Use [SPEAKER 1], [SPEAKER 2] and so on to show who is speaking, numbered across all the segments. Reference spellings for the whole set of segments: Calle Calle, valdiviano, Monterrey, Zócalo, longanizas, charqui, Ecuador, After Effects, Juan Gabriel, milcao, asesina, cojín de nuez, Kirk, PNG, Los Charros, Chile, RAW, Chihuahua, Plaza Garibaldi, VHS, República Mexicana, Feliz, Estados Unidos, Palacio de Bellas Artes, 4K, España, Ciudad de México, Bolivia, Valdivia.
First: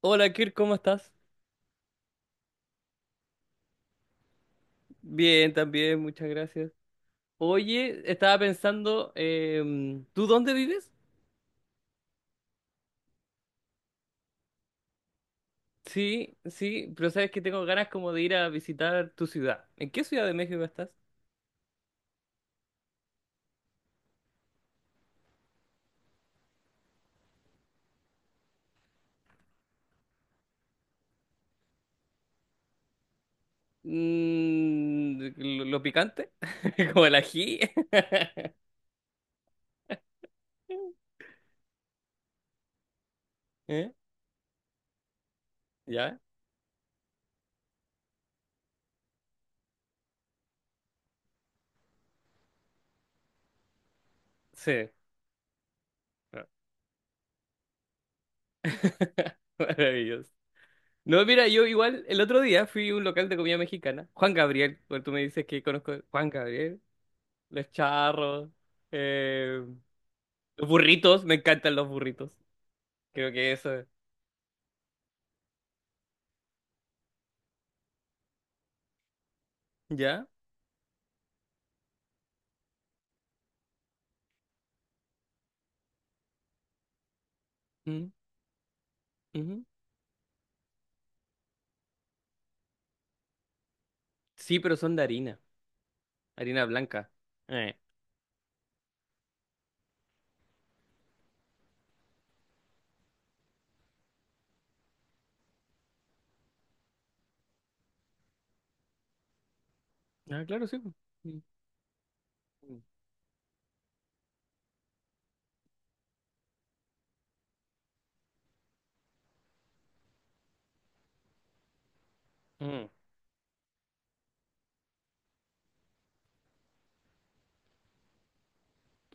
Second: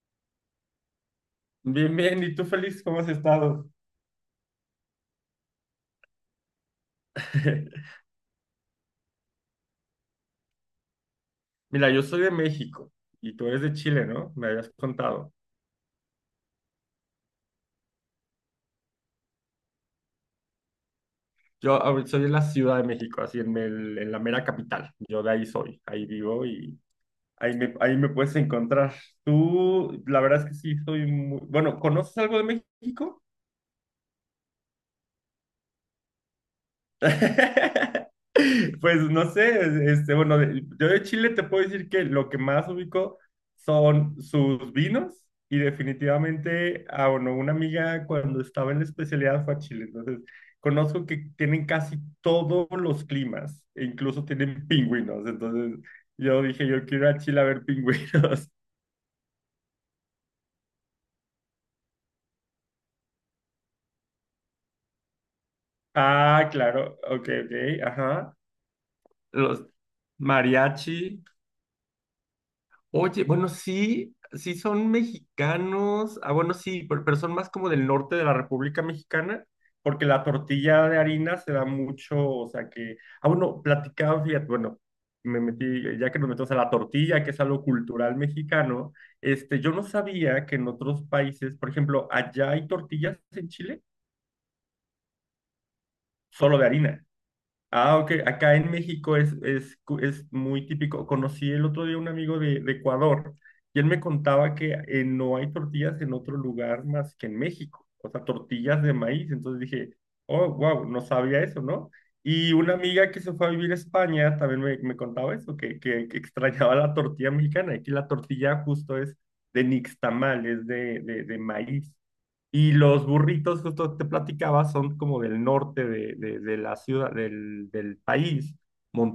[SPEAKER 1] Hola Kirk, ¿cómo estás?
[SPEAKER 2] Bien, bien. ¿Y tú, Feliz, cómo has estado?
[SPEAKER 1] Bien, también, muchas gracias. Oye, estaba pensando, ¿tú dónde vives?
[SPEAKER 2] Mira, yo soy de México y tú eres de Chile, ¿no? Me habías contado.
[SPEAKER 1] Sí, sí, pero sabes que tengo ganas como de ir a visitar tu ciudad. ¿En qué ciudad de México estás?
[SPEAKER 2] Soy de la Ciudad de México, así en la mera capital. Yo de ahí soy, ahí vivo y ahí me puedes encontrar. Tú, la verdad es que sí, soy muy... Bueno, ¿conoces algo de México?
[SPEAKER 1] Mm, ¿lo picante? ¿Como el ají?
[SPEAKER 2] Pues no sé, bueno, yo de Chile te puedo decir que lo que más ubico
[SPEAKER 1] ¿Eh?
[SPEAKER 2] son sus vinos y
[SPEAKER 1] ¿Ya?
[SPEAKER 2] definitivamente, ah, bueno, una amiga cuando estaba en la especialidad fue a Chile, entonces conozco que tienen casi todos los climas, e incluso tienen
[SPEAKER 1] Sí.
[SPEAKER 2] pingüinos, entonces yo dije, yo quiero ir a Chile a ver pingüinos.
[SPEAKER 1] ¡Maravilloso! No, mira, yo igual el otro día fui a un local de comida mexicana, Juan Gabriel, porque tú me dices que conozco Juan
[SPEAKER 2] Ah,
[SPEAKER 1] Gabriel,
[SPEAKER 2] claro, ok,
[SPEAKER 1] Los
[SPEAKER 2] ok, ajá.
[SPEAKER 1] Charros,
[SPEAKER 2] Los
[SPEAKER 1] em, Los
[SPEAKER 2] mariachi.
[SPEAKER 1] burritos, me encantan los burritos.
[SPEAKER 2] Oye,
[SPEAKER 1] Creo
[SPEAKER 2] bueno,
[SPEAKER 1] que eso es.
[SPEAKER 2] sí, sí son mexicanos. Ah, bueno, sí, pero son más como del norte de la República Mexicana, porque la
[SPEAKER 1] ¿Ya?
[SPEAKER 2] tortilla de harina se da mucho, o sea que, ah, bueno, platicaba, fíjate, bueno, me metí, ya que nos metemos a la tortilla, que es algo
[SPEAKER 1] Mm,
[SPEAKER 2] cultural mexicano,
[SPEAKER 1] ujú.
[SPEAKER 2] yo no sabía que en otros países, por ejemplo, allá hay tortillas en Chile,
[SPEAKER 1] Sí, pero son de harina.
[SPEAKER 2] solo
[SPEAKER 1] Harina
[SPEAKER 2] de harina.
[SPEAKER 1] blanca. Eh.
[SPEAKER 2] Ah, ok. Acá en México es muy típico. Conocí el otro día un amigo de Ecuador y él me contaba que no hay tortillas en otro lugar más que en México. O sea, tortillas de maíz. Entonces dije,
[SPEAKER 1] Ah,
[SPEAKER 2] oh,
[SPEAKER 1] claro, sí.
[SPEAKER 2] wow, no
[SPEAKER 1] Mm,
[SPEAKER 2] sabía eso, ¿no? Y una amiga que se fue a vivir a España también me contaba eso, que extrañaba la tortilla mexicana. Aquí la tortilla justo es de nixtamal, es de maíz. Y
[SPEAKER 1] mm,
[SPEAKER 2] los burritos, justo te platicaba, son como del norte de la ciudad, del país,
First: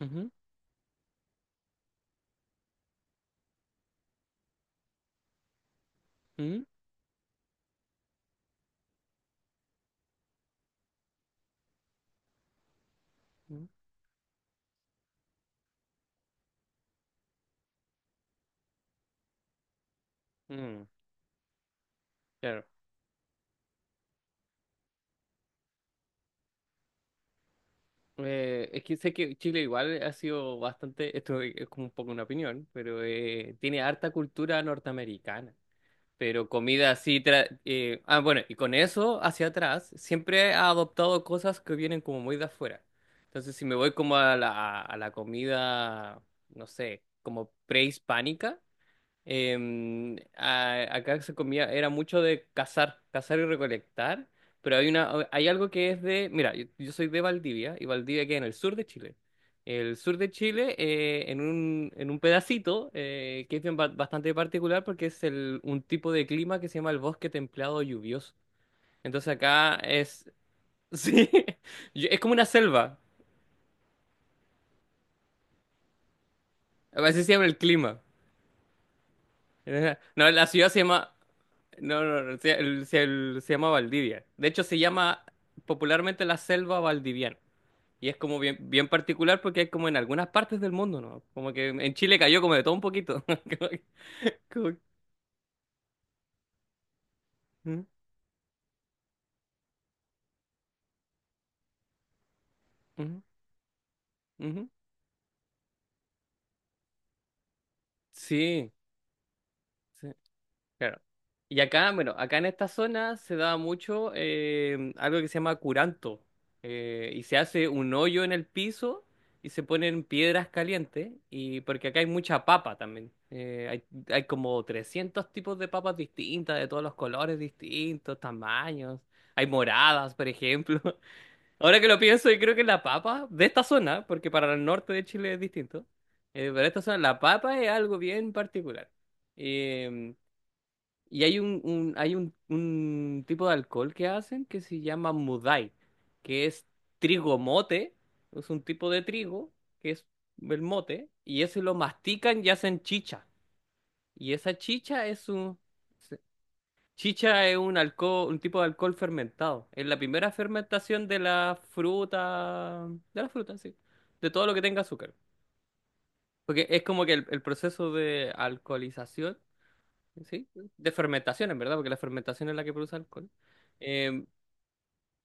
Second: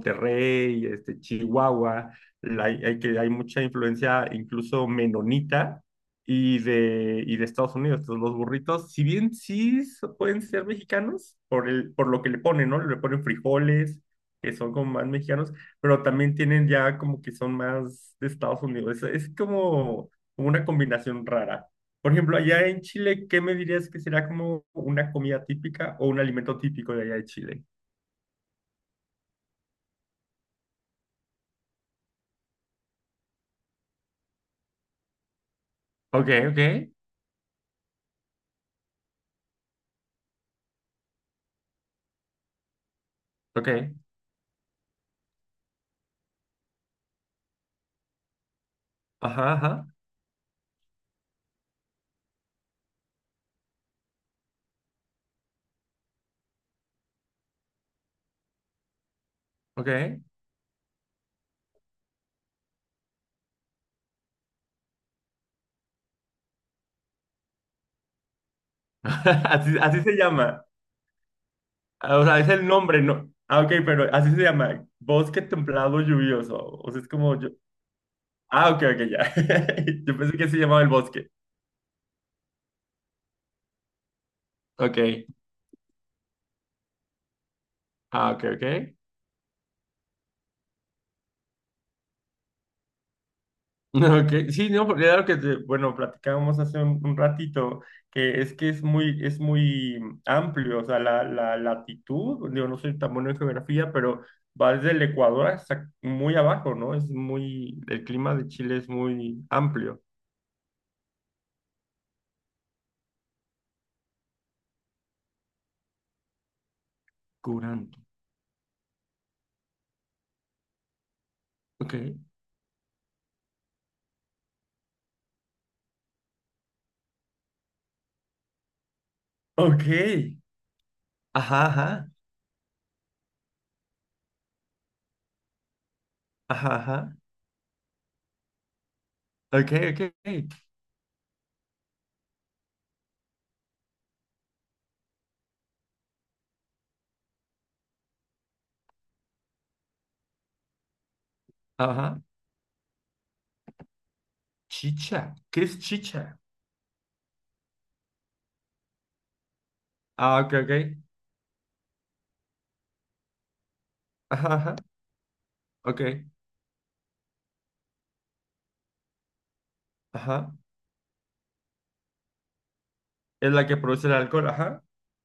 [SPEAKER 1] ujú,
[SPEAKER 2] Chihuahua, hay mucha influencia incluso menonita
[SPEAKER 1] mm,
[SPEAKER 2] y de Estados Unidos. Entonces los burritos, si bien pueden ser mexicanos, por lo que le ponen, ¿no? Le ponen
[SPEAKER 1] mm,
[SPEAKER 2] frijoles, que son como más mexicanos, pero también tienen ya como que son más de Estados Unidos. Es como como una
[SPEAKER 1] mm.
[SPEAKER 2] combinación rara. Por ejemplo,
[SPEAKER 1] Claro.
[SPEAKER 2] allá en Chile, ¿qué me dirías que será como una comida típica o un alimento típico de allá de Chile?
[SPEAKER 1] Es que sé que Chile igual ha sido bastante, esto es como un poco una opinión, pero tiene harta cultura norteamericana.
[SPEAKER 2] Ok,
[SPEAKER 1] Pero
[SPEAKER 2] ok,
[SPEAKER 1] comida así... bueno, y con eso hacia atrás, siempre ha adoptado cosas que vienen como muy de afuera. Entonces, si
[SPEAKER 2] ok.
[SPEAKER 1] me voy como a la comida, no sé, como prehispánica.
[SPEAKER 2] Ajá, ajá,
[SPEAKER 1] Acá se comía, era mucho de cazar, cazar y recolectar, pero hay una, hay algo que es de, mira, yo soy de Valdivia, y Valdivia queda en el sur de Chile. El sur
[SPEAKER 2] ok.
[SPEAKER 1] de Chile, en un pedacito que es bastante particular porque es el, un tipo de clima que se llama el bosque templado lluvioso. Entonces acá
[SPEAKER 2] Así, así se
[SPEAKER 1] es,
[SPEAKER 2] llama.
[SPEAKER 1] sí,
[SPEAKER 2] Ah,
[SPEAKER 1] es
[SPEAKER 2] o
[SPEAKER 1] como
[SPEAKER 2] sea,
[SPEAKER 1] una
[SPEAKER 2] es el
[SPEAKER 1] selva,
[SPEAKER 2] nombre, ¿no? Ah, ok, pero así se llama. Bosque templado lluvioso. O sea, es
[SPEAKER 1] así se
[SPEAKER 2] como
[SPEAKER 1] llama
[SPEAKER 2] yo.
[SPEAKER 1] el clima.
[SPEAKER 2] Ah, ok, ok, ya. Yo
[SPEAKER 1] No,
[SPEAKER 2] pensé
[SPEAKER 1] la
[SPEAKER 2] que se
[SPEAKER 1] ciudad se
[SPEAKER 2] llamaba el
[SPEAKER 1] llama.
[SPEAKER 2] bosque.
[SPEAKER 1] No, no, no, se, el- se- el- Se llama Valdivia. De hecho, se
[SPEAKER 2] Ok,
[SPEAKER 1] llama popularmente la selva valdiviana. Y es
[SPEAKER 2] ah,
[SPEAKER 1] como
[SPEAKER 2] ok,
[SPEAKER 1] bien, bien
[SPEAKER 2] ok.
[SPEAKER 1] particular porque es como en algunas partes del mundo, ¿no? Como que en Chile cayó como de todo un poquito. Como que-
[SPEAKER 2] Ok,
[SPEAKER 1] como
[SPEAKER 2] sí,
[SPEAKER 1] que-
[SPEAKER 2] no, porque era lo que, bueno, platicábamos hace un ratito,
[SPEAKER 1] ujú,
[SPEAKER 2] que es muy amplio, o sea, la latitud, digo, no soy tan bueno en geografía, pero
[SPEAKER 1] ujú, ujú.
[SPEAKER 2] va desde el Ecuador hasta muy abajo, ¿no? Es muy, el clima de
[SPEAKER 1] Sí,
[SPEAKER 2] Chile es muy amplio.
[SPEAKER 1] sí. Claro. Y acá, bueno, acá en esta zona se da mucho algo que se llama curanto. Y se hace un
[SPEAKER 2] Curanto.
[SPEAKER 1] hoyo en el piso y se ponen piedras calientes. Y porque
[SPEAKER 2] Ok.
[SPEAKER 1] acá hay mucha papa también. Hay como 300 tipos de papas distintas, de todos los colores distintos, tamaños. Hay
[SPEAKER 2] Ok.
[SPEAKER 1] moradas, por ejemplo.
[SPEAKER 2] Ajá,
[SPEAKER 1] Ahora que lo
[SPEAKER 2] ajá,
[SPEAKER 1] pienso, yo creo que la papa de esta zona, porque para el norte de Chile es distinto, pero
[SPEAKER 2] ajá,
[SPEAKER 1] esta zona,
[SPEAKER 2] ajá.
[SPEAKER 1] la papa es algo bien particular.
[SPEAKER 2] Ok, ok, ok.
[SPEAKER 1] Y hay un tipo de alcohol que hacen que se llama mudai, que es trigo mote, es un tipo de trigo, que es el mote, y ese lo
[SPEAKER 2] Ajá.
[SPEAKER 1] mastican y hacen chicha. Y esa chicha es
[SPEAKER 2] Chicha.
[SPEAKER 1] un...
[SPEAKER 2] ¿Qué es
[SPEAKER 1] se-
[SPEAKER 2] chicha?
[SPEAKER 1] Chicha es un alcohol, un tipo de alcohol fermentado. Es la primera
[SPEAKER 2] Ah, ok, ok.
[SPEAKER 1] fermentación de la fruta, sí, de todo lo
[SPEAKER 2] Ajá,
[SPEAKER 1] que
[SPEAKER 2] ajá.
[SPEAKER 1] tenga azúcar.
[SPEAKER 2] Ok,
[SPEAKER 1] Porque es como que el proceso de alcoholización. Sí,
[SPEAKER 2] ajá.
[SPEAKER 1] de fermentación, en verdad, porque la fermentación es la que produce alcohol.
[SPEAKER 2] Es la que produce el
[SPEAKER 1] Eh,
[SPEAKER 2] alcohol, ajá.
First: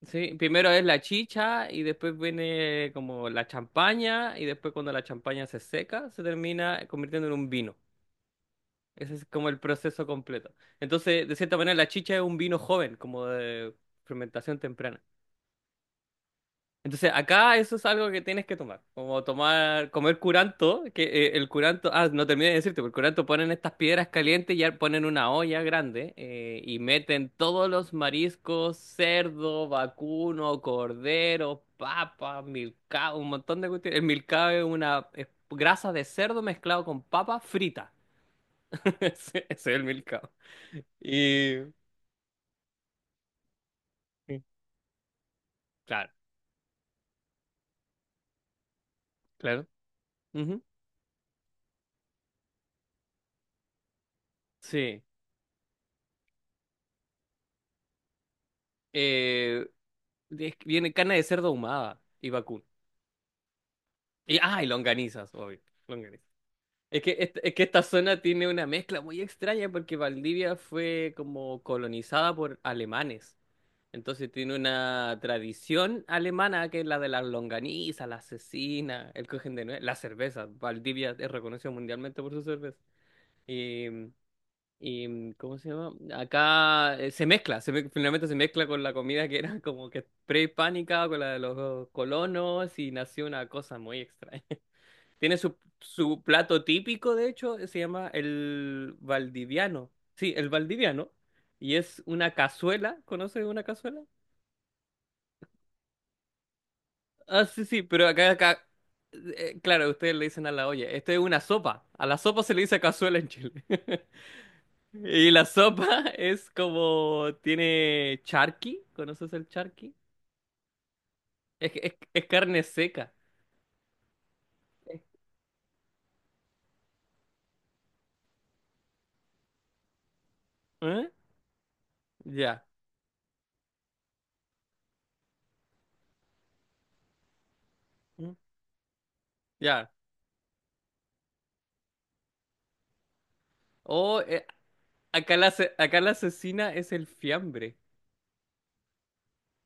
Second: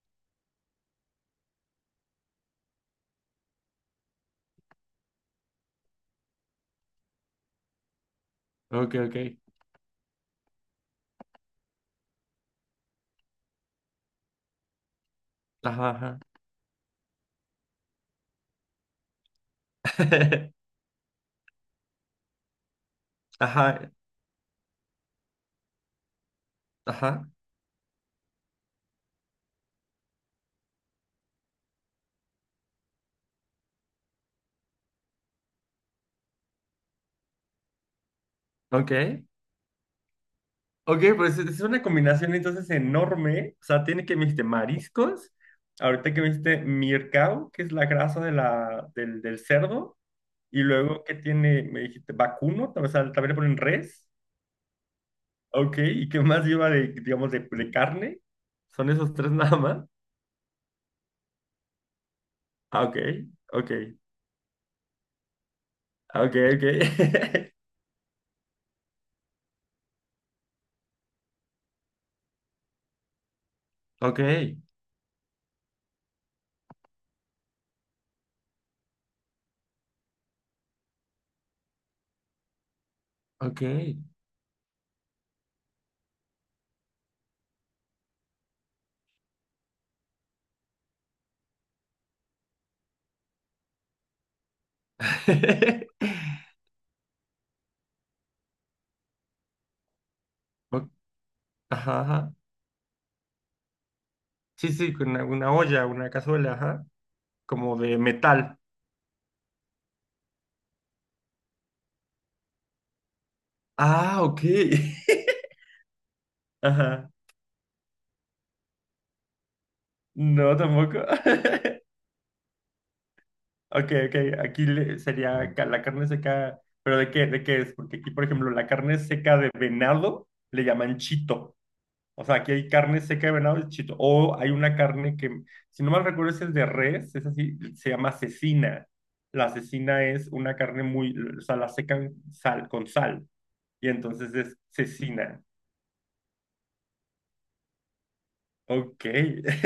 [SPEAKER 1] sí, primero es la chicha y después viene como la champaña y después cuando la champaña se seca se termina convirtiendo en un vino.
[SPEAKER 2] Ok,
[SPEAKER 1] Ese
[SPEAKER 2] ok.
[SPEAKER 1] es como el proceso completo. Entonces, de cierta manera, la chicha es un vino joven, como de fermentación temprana.
[SPEAKER 2] Ajá, ajá.
[SPEAKER 1] Entonces, acá eso es algo que tienes que tomar, como tomar, comer curanto, que el curanto, ah, no terminé de decirte, pero el curanto ponen estas
[SPEAKER 2] Ajá,
[SPEAKER 1] piedras calientes y ya ponen una olla grande y meten
[SPEAKER 2] ajá.
[SPEAKER 1] todos los mariscos, cerdo, vacuno, cordero, papa, milcao, un montón de cuestiones. El milcao es una es grasa de cerdo mezclado con papa frita.
[SPEAKER 2] Ok.
[SPEAKER 1] Ese es el milcao.
[SPEAKER 2] Ok, pues
[SPEAKER 1] Y...
[SPEAKER 2] es una combinación entonces enorme. O sea, tiene que me
[SPEAKER 1] Sí.
[SPEAKER 2] dijiste mariscos.
[SPEAKER 1] Claro,
[SPEAKER 2] Ahorita que me dijiste mircao, que es la grasa de la, del
[SPEAKER 1] claro.
[SPEAKER 2] cerdo. Y
[SPEAKER 1] Ujú.
[SPEAKER 2] luego que tiene, me dijiste vacuno, o sea, también le ponen res.
[SPEAKER 1] Sí.
[SPEAKER 2] Ok, ¿y qué más lleva de, digamos, de carne? Son esos tres nada
[SPEAKER 1] Eh,
[SPEAKER 2] más.
[SPEAKER 1] viene carne de cerdo ahumada y vacuno.
[SPEAKER 2] Ah, ok, ok,
[SPEAKER 1] Y, ah, y longanizas, obvio. Longanizas.
[SPEAKER 2] ok, ok.
[SPEAKER 1] Es que esta zona tiene una mezcla muy extraña porque Valdivia fue como colonizada por alemanes.
[SPEAKER 2] Ok,
[SPEAKER 1] Entonces tiene una tradición alemana que es la de las longanizas, la asesina, el cojín de nuez, la cerveza. Valdivia es reconocido mundialmente por su cerveza.
[SPEAKER 2] ok.
[SPEAKER 1] Y, ¿cómo se llama? Acá se mezcla, finalmente se mezcla con la comida que era como que prehispánica, con la de los colonos, y nació una cosa muy extraña. Tiene su, su plato típico, de hecho, se llama el valdiviano. Sí, el
[SPEAKER 2] Ok,
[SPEAKER 1] valdiviano. Y
[SPEAKER 2] ajá,
[SPEAKER 1] es
[SPEAKER 2] ajá.
[SPEAKER 1] una cazuela, ¿conoces una cazuela?
[SPEAKER 2] Sí, sí, con una olla, una cazuela, ajá.
[SPEAKER 1] Ah, sí,
[SPEAKER 2] Como
[SPEAKER 1] sí,
[SPEAKER 2] de
[SPEAKER 1] pero
[SPEAKER 2] metal.
[SPEAKER 1] claro, ustedes le dicen a la olla, esto es una sopa. A la sopa se le dice cazuela en Chile.
[SPEAKER 2] Ah, ok.
[SPEAKER 1] Y la sopa es
[SPEAKER 2] Ajá.
[SPEAKER 1] como tiene charqui, ¿conoces el charqui?
[SPEAKER 2] No, tampoco.
[SPEAKER 1] Es carne seca.
[SPEAKER 2] Ok, ok. Sería la carne seca. ¿Pero de qué? ¿De qué es? Porque aquí, por ejemplo, la carne seca de venado le llaman
[SPEAKER 1] ¿Eh?
[SPEAKER 2] chito. O sea, aquí
[SPEAKER 1] Ya.
[SPEAKER 2] hay carne seca de venado y chito. O hay una carne que, si no mal recuerdo, es el de res, es así, se llama
[SPEAKER 1] ¿Mm?
[SPEAKER 2] cecina. La
[SPEAKER 1] Ya.
[SPEAKER 2] cecina es una carne muy, o sea, la secan sal, con sal. Y
[SPEAKER 1] O
[SPEAKER 2] entonces es
[SPEAKER 1] acá
[SPEAKER 2] cecina.
[SPEAKER 1] la, acá la asesina es el fiambre.
[SPEAKER 2] Ok.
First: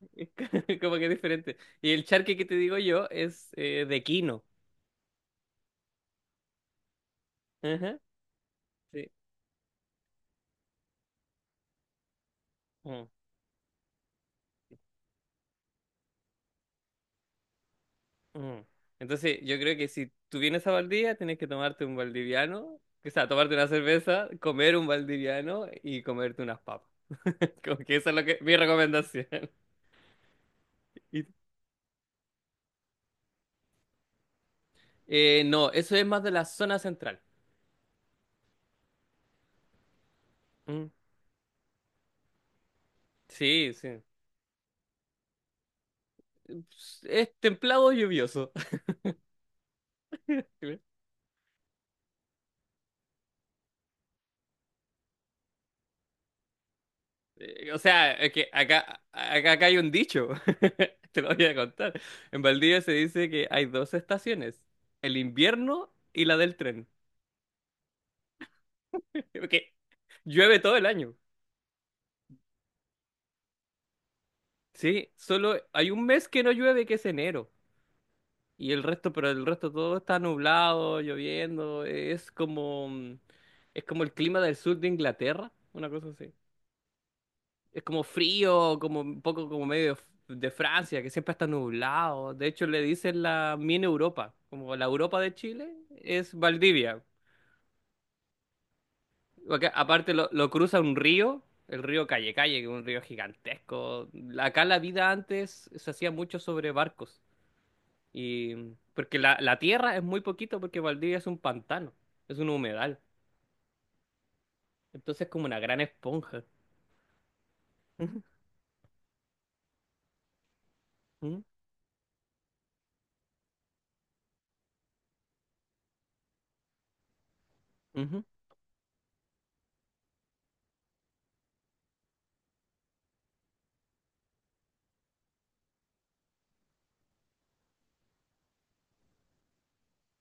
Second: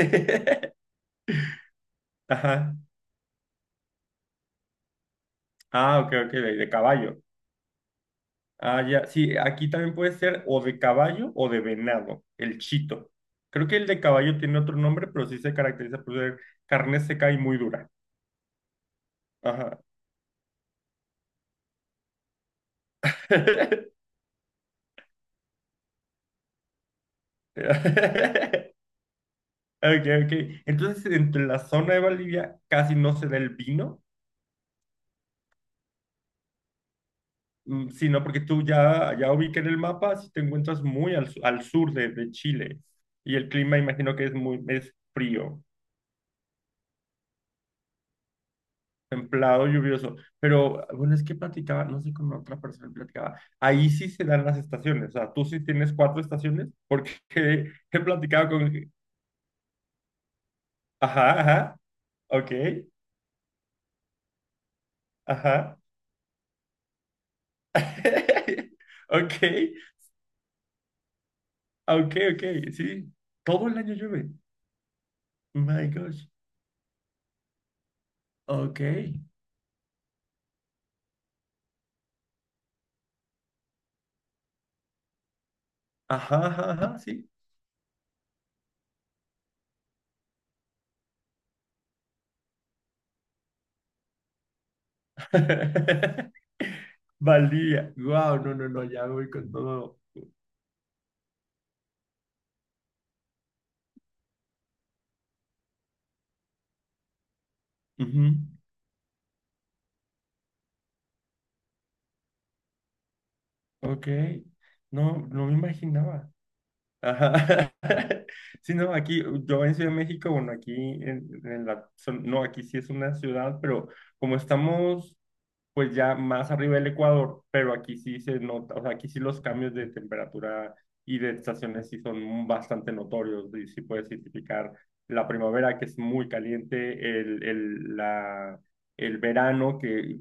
[SPEAKER 1] Es como que es diferente. Y el charqui que te
[SPEAKER 2] Ajá.
[SPEAKER 1] digo yo es de quino.
[SPEAKER 2] Ah, ok, ok, de caballo.
[SPEAKER 1] Ajá,
[SPEAKER 2] Ah, ya.
[SPEAKER 1] sí.
[SPEAKER 2] Sí, aquí también puede ser o de caballo o de venado, el
[SPEAKER 1] Mm,
[SPEAKER 2] chito. Creo que el de caballo tiene otro nombre, pero sí se caracteriza por ser carne seca y muy dura.
[SPEAKER 1] mm. Entonces, yo creo
[SPEAKER 2] Ajá.
[SPEAKER 1] que si tú vienes a Valdivia, tienes que tomarte un valdiviano, o sea, tomarte una cerveza, comer un valdiviano y comerte unas papas. Como que esa es lo que, mi recomendación.
[SPEAKER 2] Ok, ok. Entonces,
[SPEAKER 1] Y-
[SPEAKER 2] entre la zona de Bolivia casi no se da el vino.
[SPEAKER 1] no, eso es más de la zona central.
[SPEAKER 2] Mm, sí, no, porque tú ya, ya ubiqué en el mapa, si te encuentras
[SPEAKER 1] Mm,
[SPEAKER 2] muy al sur de Chile y el
[SPEAKER 1] sí,
[SPEAKER 2] clima
[SPEAKER 1] sí.
[SPEAKER 2] imagino que es frío,
[SPEAKER 1] Es templado lluvioso.
[SPEAKER 2] templado, lluvioso, pero bueno, es que platicaba, no sé con otra persona platicaba, ahí sí se dan las estaciones, o sea, tú sí tienes cuatro estaciones porque
[SPEAKER 1] O
[SPEAKER 2] he
[SPEAKER 1] sea, es que
[SPEAKER 2] platicado con,
[SPEAKER 1] acá hay un dicho. Te lo
[SPEAKER 2] ajá,
[SPEAKER 1] voy a
[SPEAKER 2] ajá,
[SPEAKER 1] contar. En
[SPEAKER 2] ok,
[SPEAKER 1] Valdivia se dice que hay dos estaciones, el
[SPEAKER 2] ajá,
[SPEAKER 1] invierno y la del tren.
[SPEAKER 2] ok,
[SPEAKER 1] Porque llueve todo el año.
[SPEAKER 2] ok, ok, sí, todo el año llueve,
[SPEAKER 1] Sí, solo
[SPEAKER 2] my
[SPEAKER 1] hay un
[SPEAKER 2] gosh,
[SPEAKER 1] mes que no llueve, que es enero. Y
[SPEAKER 2] ok.
[SPEAKER 1] el resto, pero el resto todo está nublado, lloviendo, es como, es como el clima del sur de Inglaterra, una cosa así.
[SPEAKER 2] Ajá, ajá, ajá, sí.
[SPEAKER 1] Es como frío, como un poco como medio de, de Francia, que siempre está nublado. De hecho, le dicen la mini Europa, como la Europa de Chile es Valdivia.
[SPEAKER 2] Valdivia. Wow, no, no, no, ya voy con
[SPEAKER 1] Porque
[SPEAKER 2] todo.
[SPEAKER 1] aparte lo cruza un río, el río Calle Calle, que es un río gigantesco. Acá la vida antes se hacía mucho sobre barcos.
[SPEAKER 2] Ujú,
[SPEAKER 1] Y porque la tierra es muy poquito porque Valdivia es un pantano, es un humedal.
[SPEAKER 2] ok.
[SPEAKER 1] Entonces
[SPEAKER 2] No,
[SPEAKER 1] es como
[SPEAKER 2] no me
[SPEAKER 1] una gran
[SPEAKER 2] imaginaba.
[SPEAKER 1] esponja.
[SPEAKER 2] Ajá.
[SPEAKER 1] Ujú,
[SPEAKER 2] Sí, no, aquí, yo en Ciudad de México, bueno, aquí
[SPEAKER 1] ujú,
[SPEAKER 2] en la, no, aquí sí es una ciudad, pero como estamos pues ya más arriba del Ecuador, pero aquí sí
[SPEAKER 1] ujú,
[SPEAKER 2] se nota, o sea, aquí sí los cambios de temperatura y de estaciones sí son bastante notorios, y sí puedes identificar la primavera que es muy caliente, el verano que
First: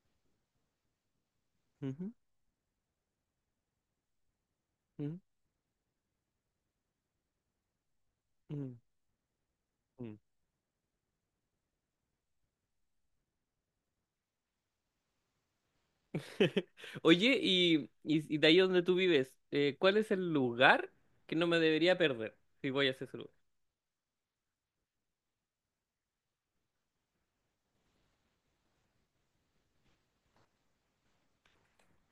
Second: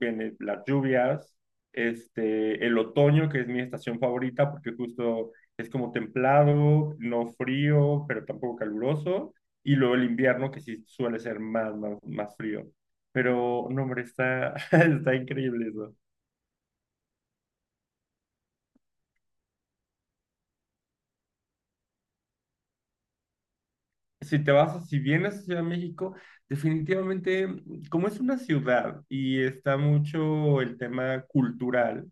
[SPEAKER 2] viene las lluvias,
[SPEAKER 1] ujú,
[SPEAKER 2] el otoño que es mi estación favorita porque
[SPEAKER 1] ujú,
[SPEAKER 2] justo es como templado, no frío, pero tampoco
[SPEAKER 1] ujú,
[SPEAKER 2] caluroso, y luego el
[SPEAKER 1] ujú.
[SPEAKER 2] invierno que sí suele ser más frío. Pero, no, hombre, está, está increíble eso.
[SPEAKER 1] Oye, y de ahí donde tú vives, ¿cuál es el lugar que no me debería perder si voy a ese lugar?
[SPEAKER 2] Si te vas, si vienes a Ciudad de México, definitivamente, como es una ciudad y está mucho el tema cultural,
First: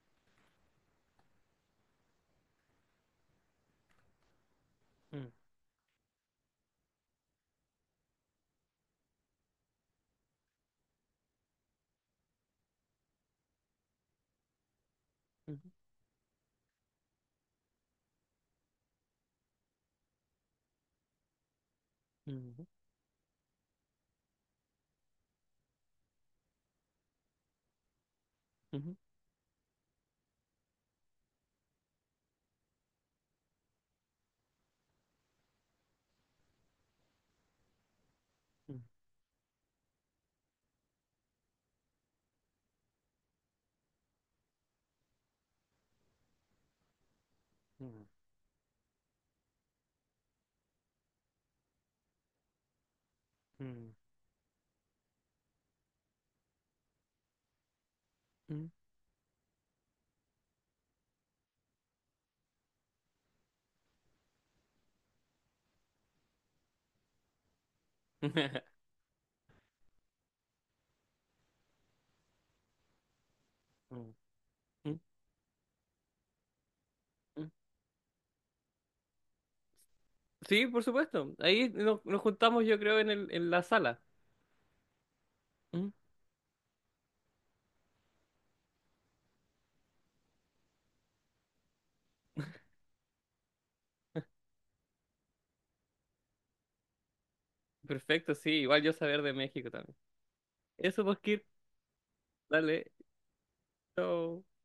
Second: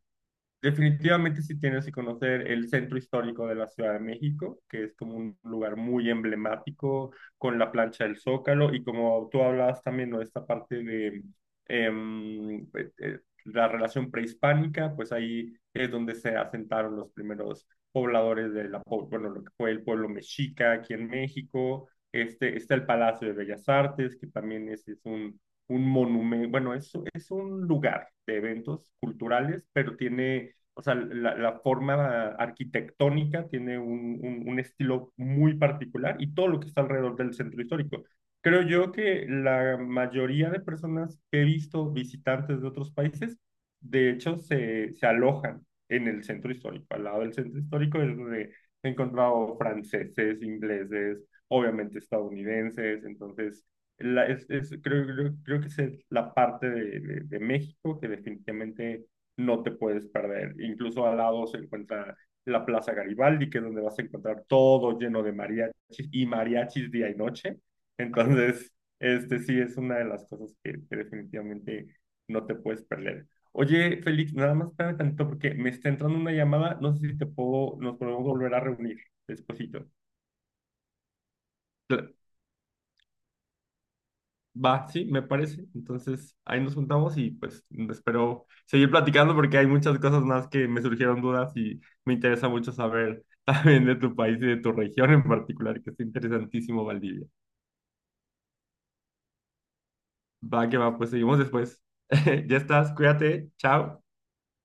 [SPEAKER 2] definitivamente sí tienes que conocer el centro histórico de la Ciudad de México, que es como
[SPEAKER 1] Mm,
[SPEAKER 2] un lugar muy emblemático con la plancha del Zócalo y como tú hablabas también no esta parte de la relación prehispánica, pues ahí
[SPEAKER 1] ujú,
[SPEAKER 2] es donde se asentaron los primeros pobladores de la, bueno, lo que fue el pueblo mexica aquí en México. Este,
[SPEAKER 1] ujú,
[SPEAKER 2] está el Palacio de Bellas Artes, que también es un monumento, bueno, es un lugar de eventos
[SPEAKER 1] ujú,
[SPEAKER 2] culturales, pero tiene o sea, la forma arquitectónica tiene un, un estilo muy particular y todo lo que está alrededor del centro histórico. Creo yo que la mayoría de personas que he visto visitantes de otros países, de hecho, se alojan en el centro histórico. Al lado del centro histórico
[SPEAKER 1] ujú,
[SPEAKER 2] es donde he encontrado franceses, ingleses, obviamente estadounidenses, entonces
[SPEAKER 1] ujú,
[SPEAKER 2] creo, creo que esa es la parte de México que
[SPEAKER 1] ujú, ujú.
[SPEAKER 2] definitivamente no te puedes perder. Incluso al lado se encuentra la Plaza Garibaldi, que es donde vas a encontrar todo lleno de mariachis y mariachis día y noche. Entonces, este sí es una de las cosas que definitivamente no te puedes perder. Oye,
[SPEAKER 1] Mm,
[SPEAKER 2] Félix, nada más espérame
[SPEAKER 1] mm,
[SPEAKER 2] tantito porque me está entrando una llamada. No sé si te
[SPEAKER 1] mm.
[SPEAKER 2] puedo, nos podemos volver a reunir despuesito.
[SPEAKER 1] Sí, por supuesto. Ahí nos, nos juntamos, yo creo, en en la sala.
[SPEAKER 2] Va, sí, me parece. Entonces, ahí nos juntamos y pues espero seguir platicando porque hay muchas cosas más que me surgieron dudas y me interesa mucho saber también de tu país y de tu región en particular, que es interesantísimo, Valdivia.
[SPEAKER 1] Perfecto, sí, igual yo saber de México también.
[SPEAKER 2] Va, que va,
[SPEAKER 1] Eso,
[SPEAKER 2] pues
[SPEAKER 1] pues,
[SPEAKER 2] seguimos
[SPEAKER 1] Kirk,
[SPEAKER 2] después. Ya
[SPEAKER 1] dale,
[SPEAKER 2] estás, cuídate, chao.
[SPEAKER 1] chao.